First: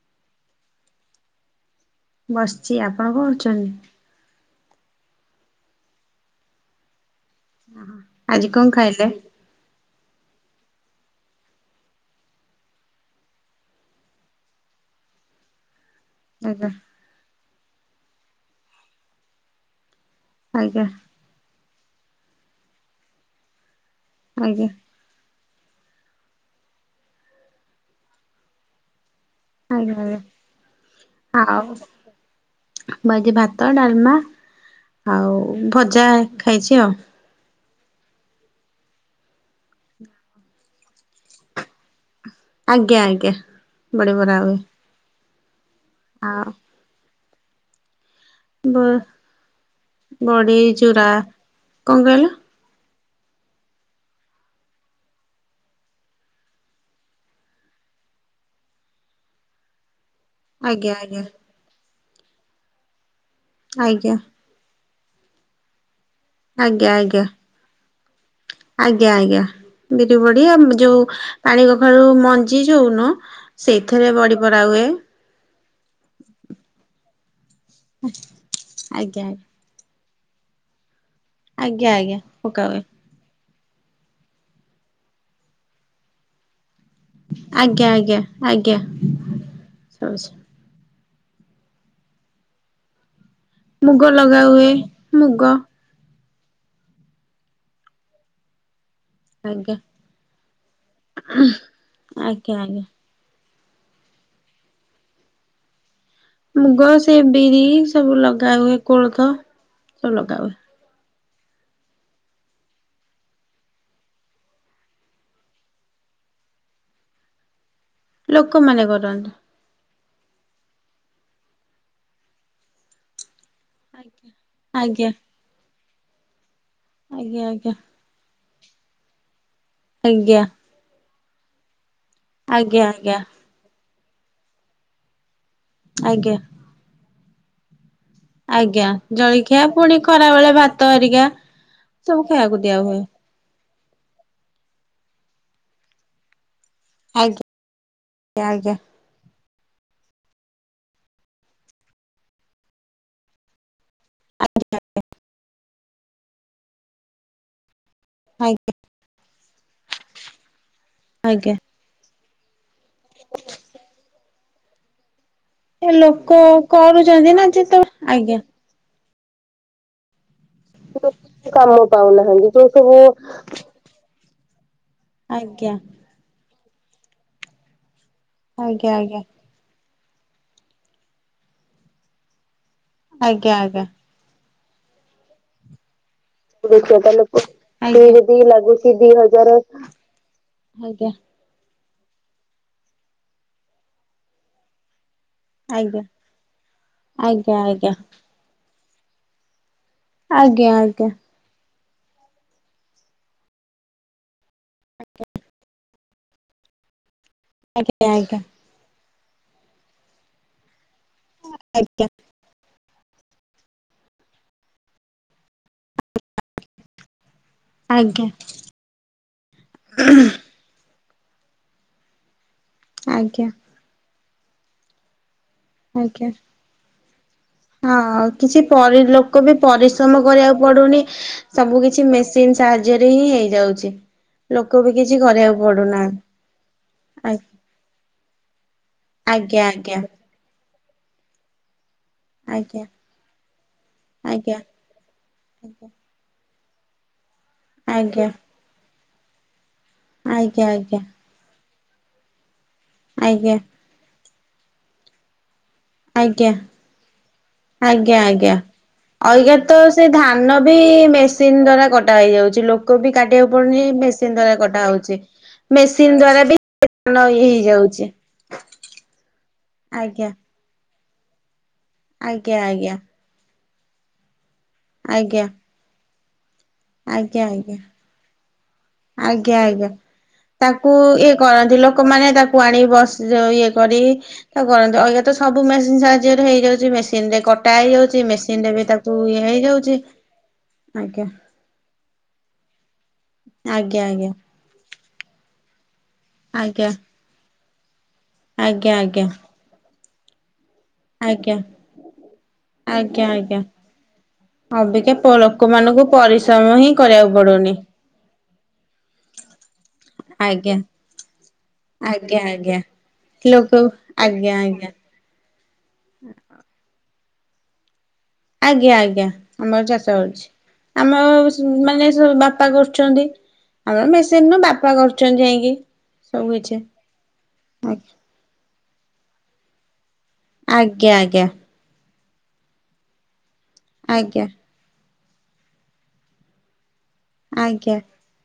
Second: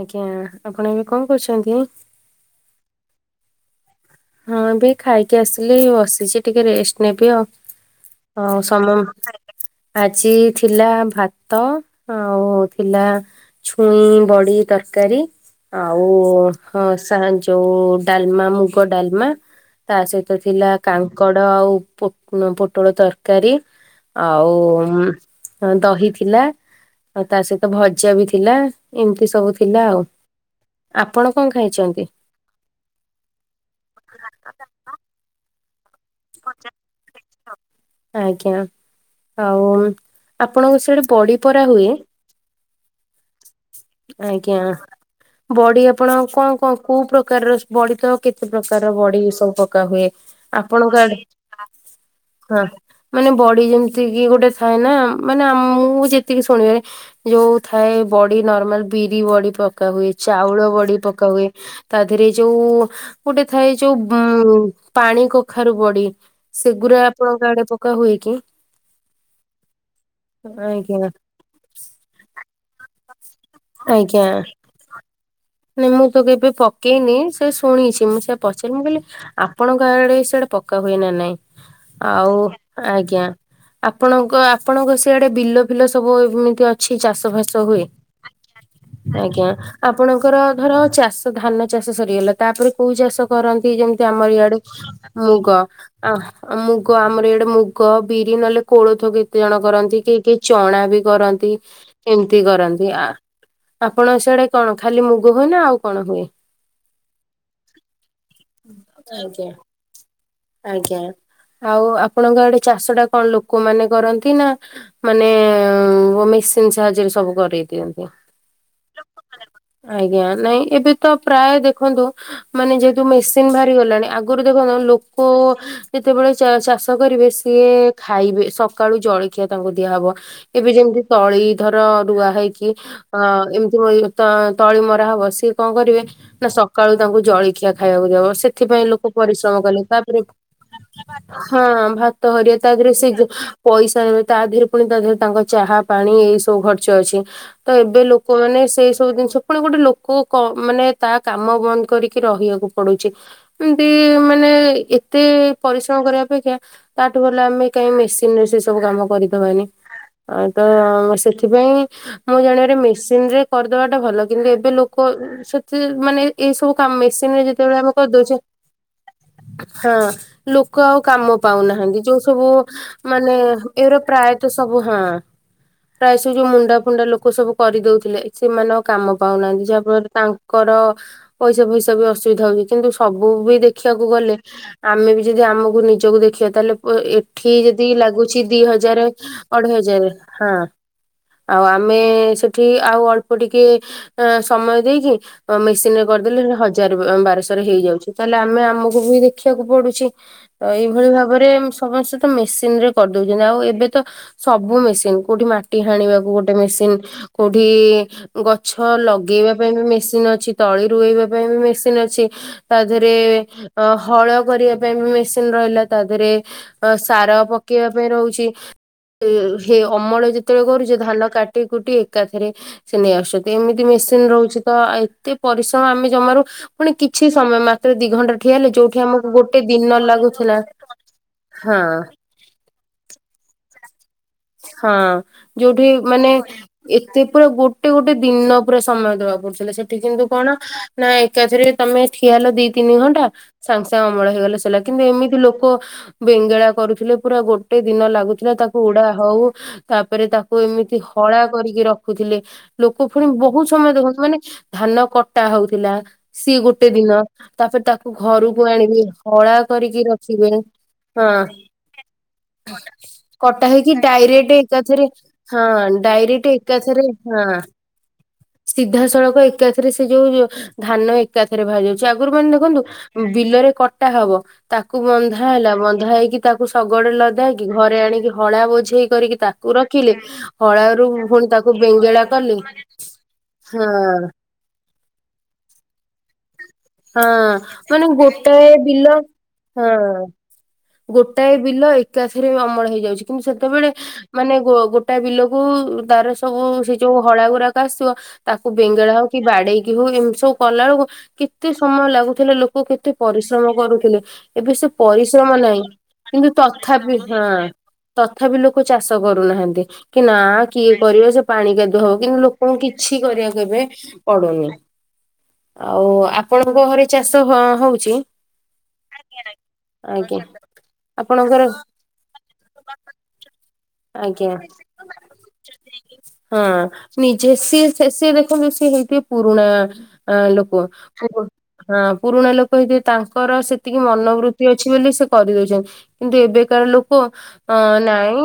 ଆଜ୍ଞା, ଆପଣ ଏବେ କଣ କରୁଛନ୍ତି? ବସିଛି, ଆପଣ କଣ କରୁଛନ୍ତି? ହଁ ଏବେ ଏଇ ଖାଇକି ଆସିଲି ବସିଛି ଟିକେ ରେଷ୍ଟ ନେବି ଆଉ। ଆଜି ହଉ କଣ ସମମ୍ ଖାଇଲେ? ଆଜି ଥିଲା ଭାତ, ଆଉ ଥିଲା ଛୁଇଁ ବଡି ତରକାରୀ ଆଉ ଆଜ୍ଞା ହଁ ସା ଯୋଉ ଡାଲମା ମୁଗ ଡାଲମା ତା ସହିତ ଥିଲା ଆଜ୍ଞା କାଙ୍କଡ ଆଉ ପୋ ପୋଟଳ ତରକାରୀ ଆଉ ଆଜ୍ଞା ଅଁ ଦହି ଥିଲା ଆଉ ତା ସହିତ ଭଜା ବି ଥିଲା ଏମିତି ସବୁ ପିଲା ଆଜ୍ଞା ଆଉ। ଆଜ୍ଞା ଆପଣ କଣ ଆଉ ଖାଇଛନ୍ତି? ମୁଁ ଆଜି ଭାତ, ଡାଲମା ଆଉ ଭଜା ଖାଇଛି ଆଉ। ଆଜ୍ଞା। ଆଉ ଆପଣଙ୍କ ସିଆଡେ ବଡି ପରା ହୁଏ? ଆଜ୍ଞା ଆଜ୍ଞା। ବଡି ବରା ହୁଏ ଆଜ୍ଞା। ବଡି ଆପଣ ଆଉ କଣ କଣ କୋଉ ପ୍ରକାରର ବଡି ତ କେତେ ବ ପ୍ରକାର ବଡି ସବୁ ପକା ହୁଏ। ବଡି ଆପଣଙ୍କ ଚୁରା ଆଡେ କଣ କହିଲ? ହଁ ମାନେ ବଡି ଯେମିତିକି ଗୋଟେ ଥାଏ ନା ମାନେ ଆ ମୁଁ ଯେତିକି ଶୁଣିବାରେ ଯୋଉ ଥାଏ ବଡି ନର୍ମାଲ ବିରି ବଡି ପକା ହୁଏ, ଚାଉଳ ଆଜ୍ଞା ବଡି ଆଜ୍ଞା ପକା ହୁଏ ତା ଧିଏରେ ଯୋଉ ଗୋଟେ ଥାଏ ଯୋଉ ଆଜ୍ଞା ଉଁ ପାଣି କଖାରୁ ବଡି। ଆଜ୍ଞା ସେଗୁରା ଆଜ୍ଞା, ଆପଣଙ୍କ ଆଡେ ପକା ହୁଏ କି? ଆଜ୍ଞା ଆଜ୍ଞା। ବିରି ବଡି ଆ ଯୋଉ ଆଜ୍ଞା ପାଣିକଖାରୁ ମଞ୍ଜି ଯୋଉ ନୁହଁ ସେଇଥିରେ ଆଜ୍ଞା ବଡି ପରା ହୁଏ। ନାଇଁ ମୁଁ ତ କେବେ ପକେଇନି ସେ ଶୁଣିଛି ମୁଁ ସେୟା ପଚାରିଲି ମୁଁ କହିଲି ଆଜ୍ଞା ଆଜ୍ଞା ଆ ଆପଣଙ୍କ ଆଡେ ସିଆଡେ ପକା ହୁଏ ନା ନାଇଁ ଆଜ୍ଞା ଆଜ୍ଞା ଆଉ, ପକା ହୁଏ ଆଜ୍ଞା। ଆପଣଙ୍କ ଆପଣଙ୍କ ସିଆଡେ ବିଲ ଫିଲ ସବୁ ଏମିତି ଅ ଛି ଚାଷ ଫାସ ହୁଏ? ଆଜ୍ଞା ଆଜ୍ଞା ଆଜ୍ଞା ଆଜ୍ଞା ଆପଣଙ୍କ ଶୁଭୁଛି। ଧର ଚାଷ ଧାନ ଚାଷ ସରିଗଲା ତାପରେ କୋଉ ଚାଷ କର ତି ଯେମିତ ମୁଗ ଆମ ଲଗା ଇଆଡ଼େ ହୁଏ ମୁଗ। ଆ ଆଉ ମୁଗ ଆମର ଇଆଡେ ମୁଗ ବିରି ନହେଲେ କୋଳଥ ବି ତେ ଜଣ ଆଜ୍ଞା। କରନ୍ତି କି କେହି କେହି ଚଣା ବି କରନ୍ତି ଏମିତି ଆଜ୍ଞା ଆଜ୍ଞା କରନ୍ତି ଆ ଆପଣ ସିଆଡେ କଣ ଖାଲି ମୁଗ ହୁଏ ନା ଆଉ କଣ ହୁଏ? ମୁଗ ସେ ବିରି ସବୁ ଲଗା ହୁଏ କୋଳଥ ଆଜ୍ଞା ସବୁ ଲଗା ହୁଏ। ଆଜ୍ଞା ଆଉ ଆପଣଙ୍କ ଆଡେ ଚାଷ ଟା କଣ ଲୋକମାନେ କରନ୍ତି ନା ମାନେ ମେସିନ ସାହାଯ୍ୟରେ ସବୁ କରେଇ ଦିଅନ୍ତି। ଲୋକମାନେ କରନ୍ତି। ଆଜ୍ଞା ନାଇଁ ଏବେ ତ ପ୍ରାୟ ଦେଖନ୍ତୁ ମାନେ ଯେହେତୁ ମେସିନ ବାହାଭ ଲାଣି ଆଜ୍ଞା ଆଗରୁ ଦେଖନ୍ତ ଆଜ୍ଞା ଲୋକ ଯେତେବେଳେ ଚାଷ କରିବେ ସିଏ ଆଜ୍ଞା। ଖାଇବେ ସକାଳୁ ଜଳଖିଆ ତାଙ୍କୁ ଦିଆହବ ଆଜ୍ଞା ଏବେ ଯେମିତି ତଳି ଧର ରୁଆ ହେଇକି ଆଜ୍ଞା ଅ ଆଜ୍ଞା ଏମିତି ତଳି ମରାହବ ସିଏ କଣ କରିବେ ଆଜ୍ଞା। ନା ସକାଳୁ ତାଙ୍କୁ ଜଳଖିଆ ଖାଇବାକୁ ଦବ। ସେଥିପାଇଁ ଆଜ୍ଞା ଲୋକ ପରିଶ୍ରମ ଜଳଖିଆ କଲେ ପୁଣି ତାପରେ ଖରା ବେଳେ ଭାତ ହେରିକା ହଁ ସବୁ ଭାତ ଖାଇବାକୁ ହରିଏ ଦିଆ ତାପହରେ ହୁଏ। ସେ ପଇସା ନେବେ ତା ଦେହରେ ପୁଣି ତାହରେ ତାଙ୍କ ଚାହା ପାଣି ଏଇ ସବୁ ଖର ଚ ଅଛି ଆଜ୍ଞା ତ ଏବେ ଲୋକମାନୋନ ଆଜ୍ଞା ସେଇ ସବୁ ଜିନିଷ ପୁଣ ଗୋଟେ ଲୋକ ମାନେ ତା କାମ ବନ୍ଦ କରିକି ରହିବାକୁ ପଡୁଛି। ଏମତି ମାନେ ଏତେ ପରିଶ୍ରମ କରିବା ଅପେକ୍ଷା ତାଠୁ ଭଲ ଆମେ କାଇହିଁ ମିଶି ଆଜ୍ଞା ସେ ସବୁ କାମ କରିଦ ହୁଏନି ତ ଆଜ୍ଞା। ସେଥିପାଇଁ ମୁଁ ଜାଣିବାରେ ମେସିନ ରେ କରିଦବାଟା ଭଲ କିନ୍ତୁ ଏବେ ଲୋକ ସେତ ଏ ମାନେ ଲୋକ ଏଇ ସବୁ କାମ ମେସିନ କରୁଛନ୍ତି ନା ରେ ଯେତେବେଳେ ଆମେ ଆଜ୍ଞା। କରିଦଉଛେ ହଁ ଲୋକ ଆଉ କାମ ପାଉନାହାନ୍ତି ଯୋଉ ସବୁ ମାନେ ଏର ପ୍ରାୟତଃ ସବୁ ହଁ। ଆଜ୍ଞା। ପ୍ରାୟ ସ ଯୋଉ ମୁଣ୍ଡା ଫୁଣ୍ଡା ଲୋକ ସବୁ କରିଦଉଥିଲେ ସେମାନଙ୍କ ଆଜ୍ଞା ଆଜ୍ଞା ପାଉନାହାନ୍ତି ଯାହାଫଳରେ ତାଙ୍କର ପଇସା ପଇସା ବି ଅସୁବିଧା ହଉନି ସବୁ ଆଜ୍ଞା ବି ଆଜ୍ଞା। ଦେଖିବାକୁ ଗଲେ ଆମେ ବି ଯଦି ଆମକୁ ନିଜକୁ ଦେଖିବା ତାହେଲେ ଦେଖିବା ଲୋକ ସେ ଏଠି ଯଦି ଲାଗୁଛି ଦି ହଜାର ଅଢେଇ ହଜାର ହଁ ଆଜ୍ଞା ଆଉ ଆମେ ସେଠି ଆଉ ଅଳ୍ପ ଟିକେ ସମୟ ଦେଇକି ମେସିନରେ ଆଜ୍ଞା କରିଦେଲେ ସେଟା ହଜାର ଆଜ୍ଞା ବାରଶହରେ ଆଜ୍ଞା ହେଇଯାଉଛି ତାହେଲେ ଆମେ ଆମକୁ ବି ଦେଖିବାକୁ ପଡୁଛି। ଆଜ୍ଞା ତ ଏଇଭଳି ଆଜ୍ଞା। ଭାବରେ ସମସ୍ତେ ତ ମେସିନ ରେ କରିଦଉଛନ୍ତି ଆଉ ଏବେ ତ ସବୁ ମେସିନ କୋଉଠି ମାଟି ହାଣିବାକୁ ଗୋଟେ ମେସିନ କୋଉଠି ଆଜ୍ଞା ଆଜ୍ଞା ଗଛ ଲଗେଇବା ପାଇଁ ବି ମେସିନ ଅଛି ତଳି ରୁଏଇବା ପାଇଁ ମେସିନ୍ ଆଜ୍ଞା ଅଛି। ତା ଦେହରେ ଅ ହଳ କରିବା ପାଇଁ ବି ମେସିନ ରହିଲା ତା ଦେହରେ ଅ ସାର ପକେଇବା ପାଇଁ ଆଜ୍ଞା ରହୁଛି ହେ ଅମଳ ଯେତେ କେତେବେଳେ କରୁଛି ଧାନ କାଟି କୁଟି ଏକାଥରେ ସେ ନେଇ ଆସୁଛନ୍ତି ଆଜ୍ଞା ଏମିତି ମେସିନ ରହୁଛି ତ ଟିକେ ପରିଶ୍ରମ ଆମେ ଆଜ୍ଞା। ଜମାରୁ ପୁଣି କିଛି ସମୟ ମାତ୍ର ଦି ହଁ ଘଣ୍ଟା ଠିଆ କିଛି ହେଲେ ପରି ଯୋଉଠି ଆମ ଲୋକ ବି ପରିଶ୍ରମ କରିବାକୁ ପଡୁନି ସବୁ ହଁ କିଛି ମେସିନ ସାହାଯ୍ୟରେ ହିଁ ହେଇଯାଉଛି। ଲୋକ ହଁ ବି କିଛି କରିବାକୁ ଯୋଉଠି ପଡୁନାହାନ୍ତି ମାନେ ଏତେ ପୁରା ଗୋଟେ ଗୋଟେ ଦିନ ପୁରା ସମୟ ଦବାକୁ ଆଜ୍ଞା ପଡୁଥିଲା ସେଠି ଆଜ୍ଞା। କିନ୍ତୁ କଣ ନାଁ ଏକାଥରେ ତମେ ଠିଆ ହେଲ ଦି ଆଜ୍ଞା ତିନି ଘଣ୍ଟା ସାଙ୍ଗେ ସାଙ୍ଗେ ଅମଳ ଆଜ୍ଞା ହେଇଗଲା ସଇଲା କିନ୍ତୁ ଏମିତି ଲୋକ ଆଜ୍ଞା ବେଙ୍ଗେଳା କରୁଥିଲେ ପୁରା ଗୋଟେ ଦିନ ଆଜ୍ଞା ଲାଗୁଥିଲା ତାକୁ ଉଡା ହଉ ତାପରେ ତାକୁ ଆଜ୍ଞା ଆଜ୍ଞା। ଏମିତି ହଳା କରିକି ରଖୁଥିଲେ ଲୋକ ପୁଣି ଆଜ୍ଞା। ବହୁତ ସମୟ ଦେଖନ୍ତୁ ମାନେ ଧାନ କଟା ହଉଥିଲା। ଆଜ୍ଞା ସିଏ ଗୋଟେ ଦିନ ତାପରେ ତାକୁ ଆଜ୍ଞା ଆଜ୍ଞା। ଘରକୁ ଆଣିବି ଅଇଗା ହଳା ତ ସେ କରିକି ରଖିବେ ଧାନ ବି ହଁ ମେସିନ ଦ୍ଵାରା କଟା ହେଇଯାଉଛି ଲୋକ ବି କାଟିବାକୁ କଟା ପଡୁନି। ହେଇକି ମେସିନ ଡାଇରେକ୍ଟ ଦ୍ଵାରା କଟା ଏକାଥରେ ହଉଛି ହଁ ମେସିନ ଡାଇରେକ୍ଟ ଦ୍ଵାରା ବି ଏକାଥରେ ଧାନ ଇଏ ହଁ ହେଇଯାଉଛି। ସିଧାସଳଖ ଏକାଥରେ ସେ ଆଜ୍ଞା ଯୋଉ ଧାନ ଏକାଥରେ ବାହାର ଯାଉଛି ଆଗରୁ ମାନେ ଆଜ୍ଞା ଦେଖନ୍ତୁ ଆଜ୍ଞା ବିଲରେ କଟା ହବ ତାକୁ ବନ୍ଧା ଆଜ୍ଞା ହେଲା ବନ୍ଧା ହେଇକି ତାକୁ ଶଗଡେ ଆଜ୍ଞା ଲଦେଇକି ଆଜ୍ଞା। ଘରେ ଆଣିକି ହଳା ବୋ ବୁଝେଇ କରିକି ଆଜ୍ଞା ତାକୁ ଆଜ୍ଞା ରଖିଲି ତାକୁ ହଳାରୁ ପୁଣି ତାକୁ ବେଙ୍ଗେଳା କଲୁ। ଯଉ ଇଏ କରି ତା କରନ୍ତି ଆଜ୍ଞା ତ ସବୁ ମେସିନ ସାହାଯ୍ୟରେ ହେଇଯାଉଛି ହଁ ମେସିନ ରେ କ କଟା ମାନେ ହେଇଯାଉଛି ମେସିନ ଗୋଟାଏ ରେ ବି ବିଲ ତାକୁ ଇଏ ହେଇଯାଉଛି। ହଁ ଆଜ୍ଞା ଗୋଟାଏ ବିଲ ଏଇକି। ଏକାଥରେ ଅମଳ ହେଇଯାଉଛି କିନ୍ତୁ ସେତେବେଳେ ଆଜ୍ଞା ଆଜ୍ଞା ମାନେ ଗୋ ଗୋଟା ବିଲକୁ ତାର ସବୁ ଆଜ୍ଞା ସେ ଯୋଉ ହଳା ଗୁଡାକ ଆସଥିବ ତାକୁ ଆଜ୍ଞା ବେଙ୍ଗେଳା ଆଜ୍ଞା। ହଉ କି ବାଡେଇକି ହଉ ଏମିତି ସବୁ କଲା କେକୁ ଆଜ୍ଞା କେତେ ସମୟ ଲାଗୁଥିଲେ ଲୋକ କେତେ ଆଜ୍ଞା ଆଜ୍ଞା ପରିଶ୍ରମ କରୁଥିଲେ ଏବେ ସେ ଅବିକା ପ ପରିଶ୍ରମ ନାହିଁ। ଲୋକମାନଙ୍କୁ କିନ୍ତୁ ପରିଶ୍ରମ ହିଁ ତଥାପି କରିବାକୁ ହଁ ପଡୁନି। ତଥାପି ଲୋକ ଚାଷ କରୁନାହାନ୍ତି। କି ନା ଆଜ୍ଞା କିଏ କରିବ ସେ ପାଣି କାଦୁଅ ହବ କିନ୍ତୁ ଆଜ୍ଞା ଲୋକଙ୍କୁ ଆଜ୍ଞା କିଛି କରିବାକୁ ଲୋକ ଏବେ ଆଜ୍ଞା ପଡୁନି ଆଜ୍ଞା। ଆଉ ଆପଣଙ୍କ ଘରେ ଚାଷ ହ ହଉଛି। ଆଜ୍ଞା ଆଜ୍ଞା ଆମର ଚାଷ ଆଜ୍ଞା ହଉଛି ଆପଣଙ୍କର ଆମର ମାନେ ସବୁ ବାପା କରୁଚନ୍ତି। ଆମର ମେସିନ ଆଜ୍ଞା ନୁ ବାପା କରୁଛନ୍ତି ଯାଇକି ସବୁ କିଛି ଆ ବ ସେ ହେଇଥ ପୁରୁଣା ଲୋକ। ଆଜ୍ଞା ହଁ ଆଜ୍ଞା ପୁରୁଣା ଲୋକ ହେଇଥିବ ତାଙ୍କର ସେତିକି ଆଜ୍ଞା ଆଜ୍ଞା ମନୋବୃତ୍ତି ଅ ଅଛି ବୋଲି ସେ କରିଦଉଛନ୍ତି କିନ୍ତୁ ଏବେକାର ଲୋକ ଅ ଆଜ୍ଞା ନାଇଁ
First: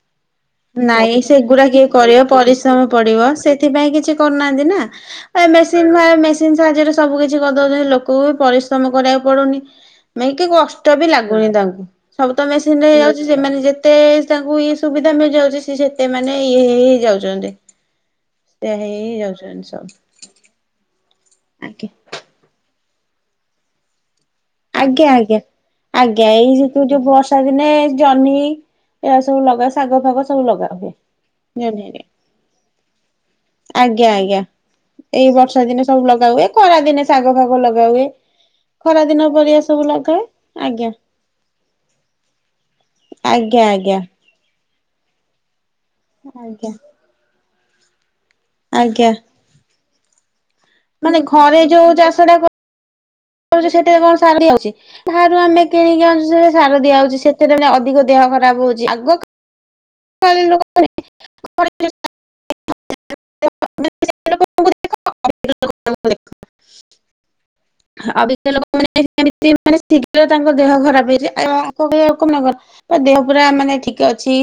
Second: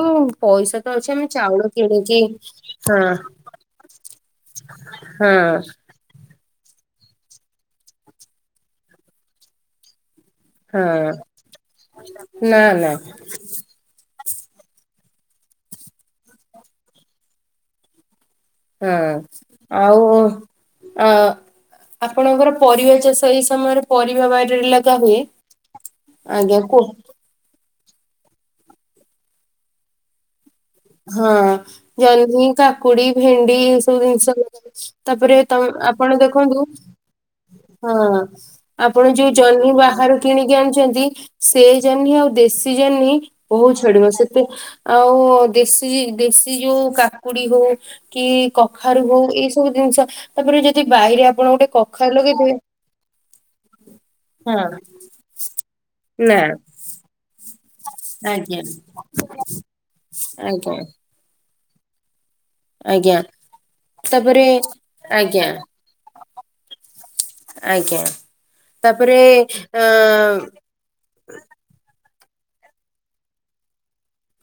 ପଇସା ତ ଅଛି ନାଇଁ ଆମେ ସେଗୁଡା ଚାଉଳ କିଏ କିଣିକି କରିବ ପରିଶ୍ରମ ହଁ ପଡିବ ସେଥିପାଇଁ କିଛି କରୁନାହାନ୍ତି ନା ହଁ ଏସେ ସେ ଭ ମେସିନ ସାହାଯ୍ୟରେ ସବୁ କିଛି କରିଦଉଛନ୍ତି ଲୋକଙ୍କୁ ବି ପରିଶ୍ରମ କରିବାକୁ ପଡୁନି। ମେଇ କି କଷ୍ଟ ବି ହଁ ଲାଗୁନି ତାଙ୍କୁ ସବୁ ତ ନା ମେସିନରେ ନା ହେଇଯାଉଛି ସେମାନେ ଯେ, ଯେତେ ତାଙ୍କୁ ଇଏ ସୁବିଧା ମିଳିଯାଉଛି ସ ସେତେ ମାନେ ଇଏ ହେଇ ହେଇ ଯାଉଛନ୍ତି। ସେ ହେଇ ହେଇ ହଁ ଯାଉଛନ୍ତି ସବୁ ଆଉ ଅଁ ଆଜ୍ଞା ଆପଣଙ୍କର ପରିବା ଚାଷ ଏଇ ସମୟରେ ପରିବା ବାରେ ଲେ ଆଜ୍ଞା ଆଜ୍ଞା ଆଜ୍ଞା ଏଇ ଯୋ ଯୋଉ କୁହ। ବସ୍‌ ବର୍ଷା ଦିନେ ଜହ୍ନି ଏ ସବୁ ଲଗା ଶାଗ ଫାଗ ସବୁ ଲଗା ହୁଏ ହଁ ଜହ୍ନି ହେରିକା। ଜହ୍ନି କାକୁଡି ଭେଣ୍ଡି ଏ ସବୁ ଆଜ୍ଞା ଜିନିଷ। ଆଜ୍ଞା। ଏଇ ତାପରେ ତ ବର୍ଷା ଦିନେ ସବୁ ଆପଣ ଲଗା ହୁଏ ଦେଖନ୍ତୁ ଖରା ଦିନେ ଶାଗ ଫାଗ ଲଗା ହଁ ହୁଏ। ଖରା ଆପଣ ଦିନ ଯୋଉ ପରିବା ଜହ୍ନି ସବୁ ବାହହାରୁ ଲଗାଏ କିଣିକି ଆଜ୍ଞା ଆଣଛନ୍ତି ସେ ଜହ୍ନି ଆଉ ଦେଶୀ ଜହ୍ନି ଆଜ୍ଞା ବହୁତ ଆଜ୍ଞା ଛିଡିବ। ସେତେ ଆଉ ଦେଶୀ ଦେଶୀ ଆଜ୍ଞା। ଯୋଉ କାକୁଡି ହଉ କି କଖାରୁ ଆଜ୍ଞା ହଉ ଏଇ ସବୁ ଜିନିଷ ତାପରେ ଯଦି ମାନେ ବାଇରେ ଆପଣ ଘରେ ଗୋଟେ କଖାରେ ଲଗେଇଥିବେ ତାପରେ ସେଥିରେ କଣ ସାର ଦିଆ ହେଇଛି ହଁ ତାହାଠୁ ଆମେ କିଣିକି ନା ଆଣୁଛୁ ସାର ଦିଆ ଅଉଛି। ସେ ଥିପାଇଁ ଅଧିକ ଦେହ ଆଜ୍ଞା ଖରାପ ହଉଛି ଆଗ ଆଜ୍ଞା। ହ। [unintelligible] ଖ। ଆଜ୍ଞା ତାପରେ ଆଜ୍ଞା [unintelligible] ଆଜ୍ଞା ଅବଜ୍ଞ ଲୋକ ତାପରେ ମାନମିତି ମାନେ ଅ ଶୀଘ୍ର ତାଙ୍କ ଦେହ ଖରାପ ହେଇଯ ପୁଡ଼ିଆକୁନବାନି ତା ଦେହ ପୁରା ମାନେ ଠିକ ଅଛି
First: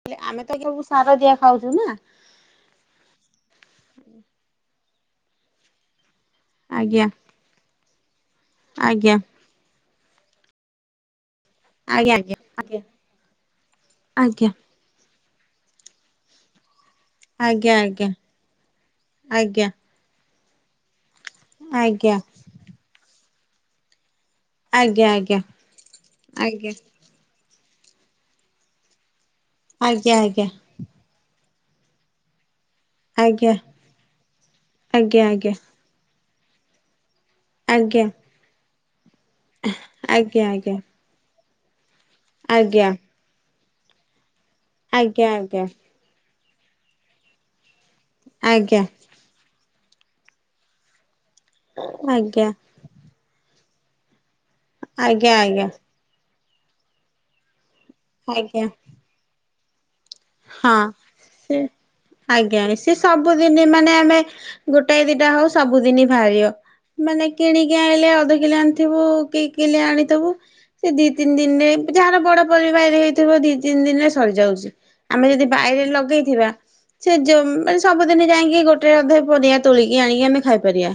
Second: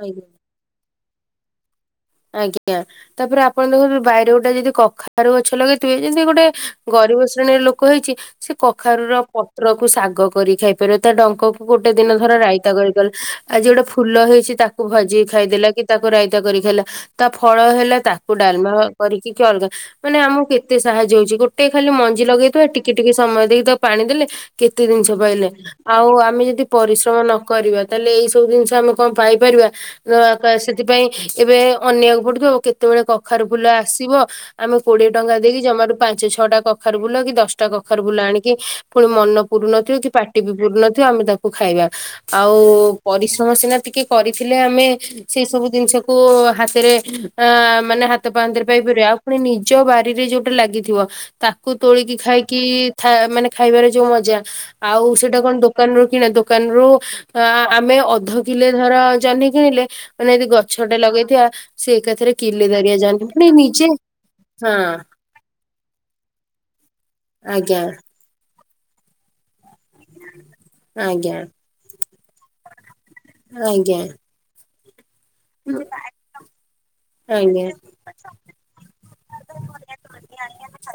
ଆଜ୍ଞା। ଆଜ୍ଞା ମୁଁ ସାର ଦିଆ ଖାଉଚୁ ନା। ଆଜ୍ଞା ତାପରେ ଆପଣ ଦେଖନ୍ତୁ ବାାଇରେ ଗୋଟେ ଯଦି କଖାରୁ ଗଛ ଲଗେଇଥିବେ ଯେମିତି ଗୋଟେ ଆଜ୍ଞା। ଗରିବ ଶ୍ରେଣୀର ଲୋକ ହେଇଛି ସେ ଆଜ୍ଞା। କଖାରୁୁର ପ ପ୍ରକୁ ଶାଗ କରି ଖାଇପାରିବ ତା ଡଙ୍କ ଗୋଟେ ଆଜ୍ଞା ଦିନ ଆଜ୍ଞା ଧର ରାଇତା କରିଦଲେ ଆଜି ଗୋଟେ ଫୁଲ ଆଜ୍ଞା। ହେଇଛି ତା କୁ ଭାଜି ଖାଇଦେଲା କି ତାକୁ ରାଇତା କରି ଖାଇଲା। ତା ଫଳ ହେଲା ଆଜ୍ଞା। ତାକୁ ଡାଲମା କରିକି କି ଅଲଗା ଆଜ୍ଞା ମାନେ ଆମକୁ କେତେ ସାହାଯ୍ୟ ହଉଛି ଗୋ ଗୋଟେ ଖାଲି ଆଜ୍ଞା ମଞ୍ଜି ଲଗେଇଥିବା ଟିକେ ଟିକେ ସମୟ ଦେଇ ତ ପାଣି ଦେଲେ କେତେ ଜିନିଷ ଆଜ୍ଞା। ପାଇଲେ ଆଉ ଆମେ ଯଦି ଆଜ୍ଞା ପରି ଯମା ନ କରିବା ତାହେଲେ ଏଇ ସବୁ ଜିନିଷ ଆମେ କଣ ପାଇପାରିବା ଆଜ୍ଞା ଜମା ଆଜ୍ଞା। ପାଇ ସେଥିପାଇଁ ଏବେ ଅନେଇବାକୁ ପଡିବ ଆଉ କେତେବେଳେ କଖାରୁ ଆଜ୍ଞା। ଫୁଲ ଆସିବ ଆମେ କୋଡିଏ ଆଜ୍ଞା ଟଙ୍କା ଆଜ୍ଞା ଦେଇକି ଜମାରୁ ପାଞ୍ଚ ଛଅଟା କଖାରୁ ଫୁଲ କି ଦଶଟା କଖାରୁ ଆଜ୍ଞା ଫୁଲ ଆଣିକି ଫୁଣି ମନ ପୁରୁନଥିବ କି ପାଟି ଆଜ୍ଞା ବି ପୁରୁନ ଆମେ ତାକୁ ଖାଇବା ଆଉ ଆଜ୍ଞା ଆଜ୍ଞା ପରିଶ୍ରମ ସିନା ଟିକେ କରିଥିଲେ ଆମେ ଆଜ୍ଞା ସେଇ ସବୁ ଜିନିଷକୁ ହାତରେ ଆ ମାନେ ହା ହାତ ଆଜ୍ଞା। ଆଜ୍ଞା ଆଜ୍ଞା ଆଜ୍ଞା ପାନ୍ତରେ ପାଇପାରିବା ଆଉ ପୁଣି ନିଜ ବାରିରେ ଯୋଉଟା ଲାଗିଥିବ ତାକୁ ତୋଳିକି ଆଜ୍ଞା ଖାଇକି ଥା ମାନେ ଖାଇବାରେ ଯୋଉ ମଜା ଆଉ ଆଜ୍ଞା ଆଜ୍ଞା ସେଇଟା କଣ ଆଜ୍ଞା ଦୋକାନ ରୁ କିଣା ଦୋକାନରୁୁ ଆ ଆମେ ଅଧ ଆଜ୍ଞା। କିଲେ ଧର ଜହ୍ନି କିଣିଲେ ମାନେ ଯଦି ହଁ ଗଛଟେ ଲଗେଇଥିବା ସେ ସେ ଏକାଥରେ ଆଜ୍ଞା କିଲେ ସି ଦାରିଆ ଜହ୍ନି ସବୁଦିନେ ନିଜେ ମାନେ ଆମେ ହଁ ଗୋଟାଏ ଦିଟା ହଉ ସବୁଦିନି ବାହାରିବ। ମାନେ କିଣିକି ଆଜ୍ଞା ଆଣିଲେ ଅଧ କିଲେ ଆଣିଥିବୁ କି କିଲେ ଆଣିଥିବୁ ସେ ଦି ତିନି ଆଜ୍ଞା ଦିନିରେ ଯାହାର ବଡ ପରିବାର ହେଇଥିବ ଦି ତିନ୍ ଆଜ୍ଞା ଦିନ୍ ରେ ସରିଯାଉଛି ଆମେ ଯଦି ବାଇରେ ଲଗେଇଥିବା ସେ ଯେମ୍ ଆଜ୍ଞା। ମାନେ ସବୁଦିନି ଯାଇଁକି ଗୋଟେ ଅଧେ ପରିବା ତୋଳିକି ଆଣିକି ଆମେ ଖାଇପାରିଆ।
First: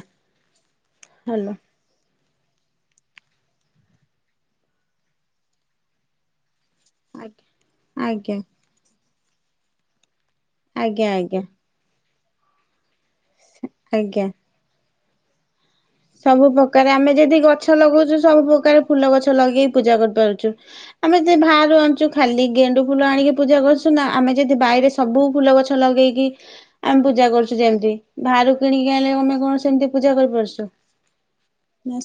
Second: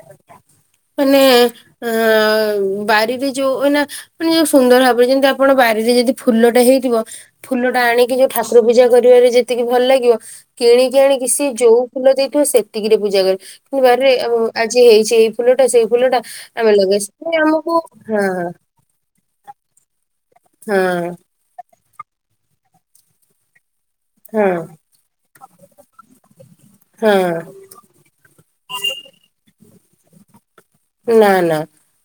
ମାନେ ଏଁ ବାରିରେ ଯୋଉ ଏଇନା ମାନେ ଯୋଉ ସୁନ୍ଦର ଲାଗୁଚନ୍ତି ଯେମିତି ଆପଣ ବାରିରେ ଯଦି ଫୁଲଟେ ହେଇ ଥିବ ଆଜ୍ଞା ଫୁଲଟା ଆଣିକି ଯୋଉ ଆଜ୍ଞା ଠାକୁର ପୂଜା କରିବାରେ ଯେତିକି ଭଲ୍ ଲାଗିବ କି ଆଜ୍ଞା କେଣିକି ଆଜ୍ଞା ସିଏ ଯୋଉ ଫୁଲ ଦେଇଥିବ ସେତିକିରେ ପୂଜା କରି ଫୁଣି ବାରିରେ ଆଜ୍ଞା। ଉ ଆଜି ହେଇଛି ଏଇ ଫୁଲଟା ସେଇ ଫୁଲଟା ସବୁ ପ୍ରକାରେ ଲଗେଇ ଆମେ ସେ ଯେଦି ଆମକୁ ଗଛ ଲଗୋଉଚୁ ହଁ ସବୁ ପ୍ରକାର ଫୁଲ ଗଛ ଲଗେଇକି ପୂଜା କରି ପାରୁଚୁ ହଁ ଆମେ ଦି ଭାଆରୁ ଆଣୁଚୁ ଖାଲି ଗେଣ୍ଡୁ ଫୁଲ ଆଣିକି ପୂଜା କରୁଚୁ। ସୁନା ଆମେ ହଁ ଯଦି ବାଇରେ ସବୁ ଫୁଲ ଗଛ ଲଗେଇକି ଆମେ ପୂଜା ହଁ। କରୁଛୁ ଯେମ୍ତି। ଭାରୁ କିଣିକି ଆଣିଲେ ତମେ କଣ ସେମ୍ତି ପୂଜା କରିପାରୁଛୁ। ନା ନା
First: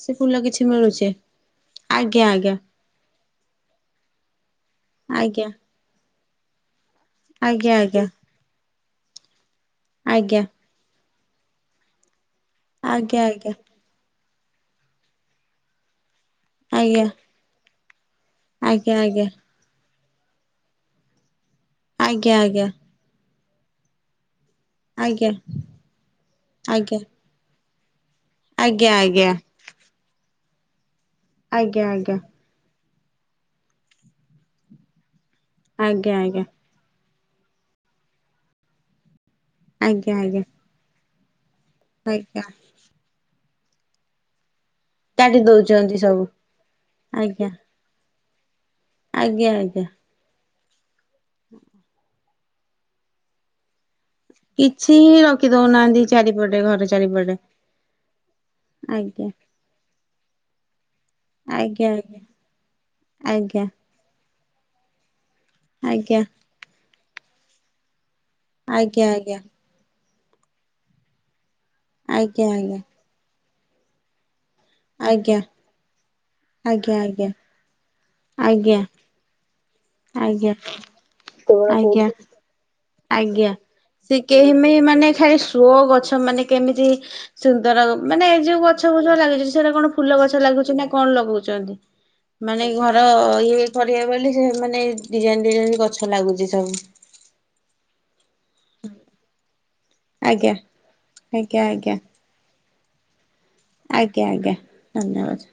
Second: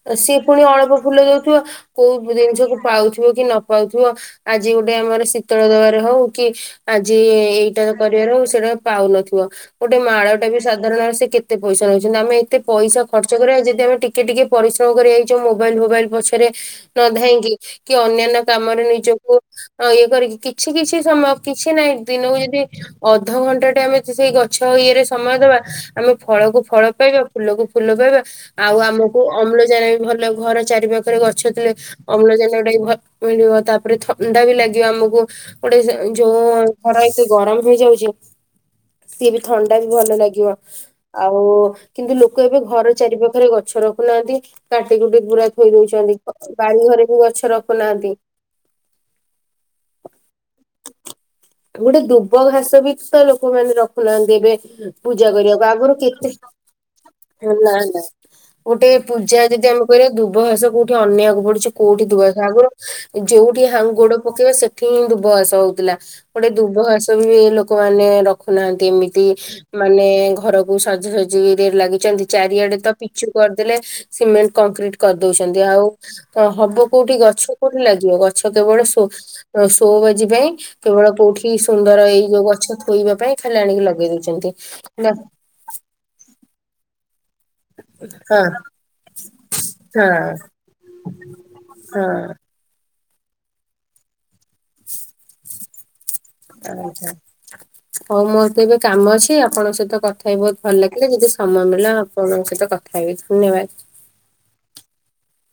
ସେ ଫୁଲ ସିଏ କିଛି ଫୁଣି ଅଳପ ମିଳୁଛି ଫୁଲ ଯୋଉ ଥିବ ଆଜ୍ଞା କୋଉ ଆଜ୍ଞା ଜିନ୍ ସକୁ ପାଉଥିବ କି ନପାଉଥିବ ଆଜି ଗୋଟେ ଆମର ଆଜ୍ଞା ଶୀତଳ ଦବାରେ ହୋଉ କି ଆଜି ଆଜ୍ଞା ଏଇଟାର କରିବାର ହୋଉ ସେଟା ପାଉନଥିବ ଗୋଟେ ଆଜ୍ଞା। ମାଳଟେ ବି ସାଧାରଣରେ ସେ କେତେ ପଇସା ନୋଉଛନ୍ତି ଆମେ ଏତେ ପଇସା ଆଜ୍ଞା ଖର୍ଚ ଆଜ୍ଞା ଯଦି ଆମେ ଟିକେ ଟିକେ ପରିଶ୍ରମ କରିଆଇଚ ମୋବାଇଲ୍ ଫୋବାଇଲ୍ ପଛରେ ଆଜ୍ଞା ନ ଧାଇଁକି କି ଅନ୍ୟାନ୍ୟ କାମରେ ଆଜ୍ଞା ଆଜ୍ଞା ନିଜକୁ ଅଁ ଇଏ କରିକି କିଛି କିଛି ସମୟ କିଛି ନାହିଁ ଆଜ୍ଞା। ଆଜ୍ଞା ଦିନୁକୁ ଯଦି ଆଜ୍ଞା ଅଧଘଣ୍ଟା ଟେ ଆମେ ସେଇ ଗଛ ଇଏରେ ସମୟ ଦବା ଆମେ ଫଳକୁ ଫଳ ଆଜ୍ଞା ଆଜ୍ଞା ଆଜ୍ଞା ପାଇବା। ଫୁଲକୁ ଫୁଲ ପାଇବା ଆଉ ଆମକୁ ଅମ୍ଳଜାନ ବି ଭଲ ଘର ଚାରି ପାଖରେ ଗ ଛ ଥିଲେ ଆଜ୍ଞା। ଅମ୍ଳଜାନ ଟା ବି ଭଲ୍ ମିଳିବ ତାପରେ ଥଣ୍ଡା ବି ଲାଗିବ ଆମୁକୁ। ଗୋଟେ ସେ ଆଜ୍ଞା ଆଜ୍ଞା ଆଜ୍ଞା ଆଜ୍ଞା ଆଜ୍ଞା ଯୋ ଆଜ୍ଞା। ଖରା ଏତେ ଗରମ୍ ହେଇଯାଉଛି ସିଏ ବି ଥଣ୍ଡା ବି ଭଲ ଆଜ୍ଞା। ଲାଗିବ ଆଉ କିନ୍ତୁ ଆଜ୍ଞା ଲୋକ ଏବେ ଘରେ ଚାରି ପାଖରେ ଗଛ ରଖୁନାହାନ୍ତି କାଟି କୁଟି ପୁରା ଦଉଛନ୍ତି ଥୋଇଦୋଉଛନ୍ତି ସବୁ ବାଡିଘରେ ବି ଆଜ୍ଞା ଗଛ ରଖ ଖୁ ନାହାନ୍ତି। ଆଜ୍ଞା ଆଜ୍ଞା। ଗୋଟେ ଦୁବ ଘାସ ବି ସୁଦ୍ଧା ଲୋକମାନେ ରଖ ଖୁ ନାହାଁନ୍ତି ଏବେ କିଛି ହିଁ ପୂଜା ରଖି କରିଆକୁ ଆଗୁରୁ ଦଉନାହାନ୍ତି କେତେ ଚାରିପଟେ ଘର ଚାରିପଟେ ରଖୁ ନାନି ବାସ୍ ଗୋଟେ ଆଜ୍ଞା। ପୂଜା ଯଦି ଆମେ କରିବା ଦୁବଘାଷ କୋଉଠି ଅନେଇଆକୁ ବାକୁ ପଡୁଛି ଆଜ୍ଞା କୋଉଠି ଦୁବ ଘାସ ଆଗୁରୁ ଆଜ୍ଞା ଯେଉଠି ହା ଗୋଡ ପକେଇବା ସେଠି ହିଁ ଦୁବ ଘାସ ହୋ ଥିଲା, ଆଜ୍ଞା ଗୋଟେ ଦୁବ ଘାସ ବି ଏ ଲୋକମାନେ ରଖୁନାହାଁନ୍ତି ଆଜ୍ଞା ଏମିତି ମାନେ ଘରକୁ ସଜାସଜିରେ ଆଜ୍ଞା ଲାଗିଚନ୍ତି, ଆଜ୍ଞା ଚାରିଆଡେ ତ ପିଚୁ କରିଦେଲେ। ସିମେଣ୍ଟ କଂକ୍ରିଟ୍ ଆଜ୍ଞା। କରିଦୋଉଛନ୍ତି, ଆଉ ତ ହବ ଆଜ୍ଞା ଆଜ୍ଞା କୋଉଠି ଆଜ୍ଞା ଗଛ। କୋଉଠି ଲାଗିବ, ଗଛ କେବଳ ଆଜ୍ଞା ସୋ ତ ସୋ ବାଜି ପାଇଁ ଆଜ୍ଞା କେବଳ କୋଉଠି ସୁନ୍ଦର ଆଜ୍ଞା। ଏଇ ଯୋଉ ଗଛ ଥୋଇବା ପାଇଁ ଆଜ୍ଞା ଖାଲି ଆଣିକି ଲଗେଇ ଦୋଉଛନ୍ତି, ନା ଶୋ ଗଛ ମାନେ କେମିତି ସୁନ୍ଦର ମାନେ ହଁ ଏଇ ଯେଉ ଗଛ ବୁଛ ଲାଗିଚି, ସେରା କଣ ହଁ ଫୁଲ ଗଛ ଲାଗୁଛି ନା କଣ ଲଗଉଚନ୍ତି। ହଁ। ମାନେ ଘର ଇଏ କରିବେ ବୋଲି ସେ ମାନେ ଡିଜାଇନ୍ ଡିଜାଇନ୍ ଗଛ ଲାଗୁଛି ସବୁ। ଆଚ୍ଛା। ହଉ ମୋର ତ ଏବେ କାମ ଅଛି, ଆପଣଙ୍କ ସହିତ କଥା ହେଇକି ଆଜ୍ଞା ବୋହୁତ୍ ଭଲ ଲାଗିଲା ଯଦି ସମୟ ଆଜ୍ଞା ଆଜ୍ଞା ମିଳିଲା ଆପଣଙ୍କ ସହିତ କଥା ହେବି। ଆଜ୍ଞା ଆଜ୍ଞା, ଧନ୍ୟବାଦ୍।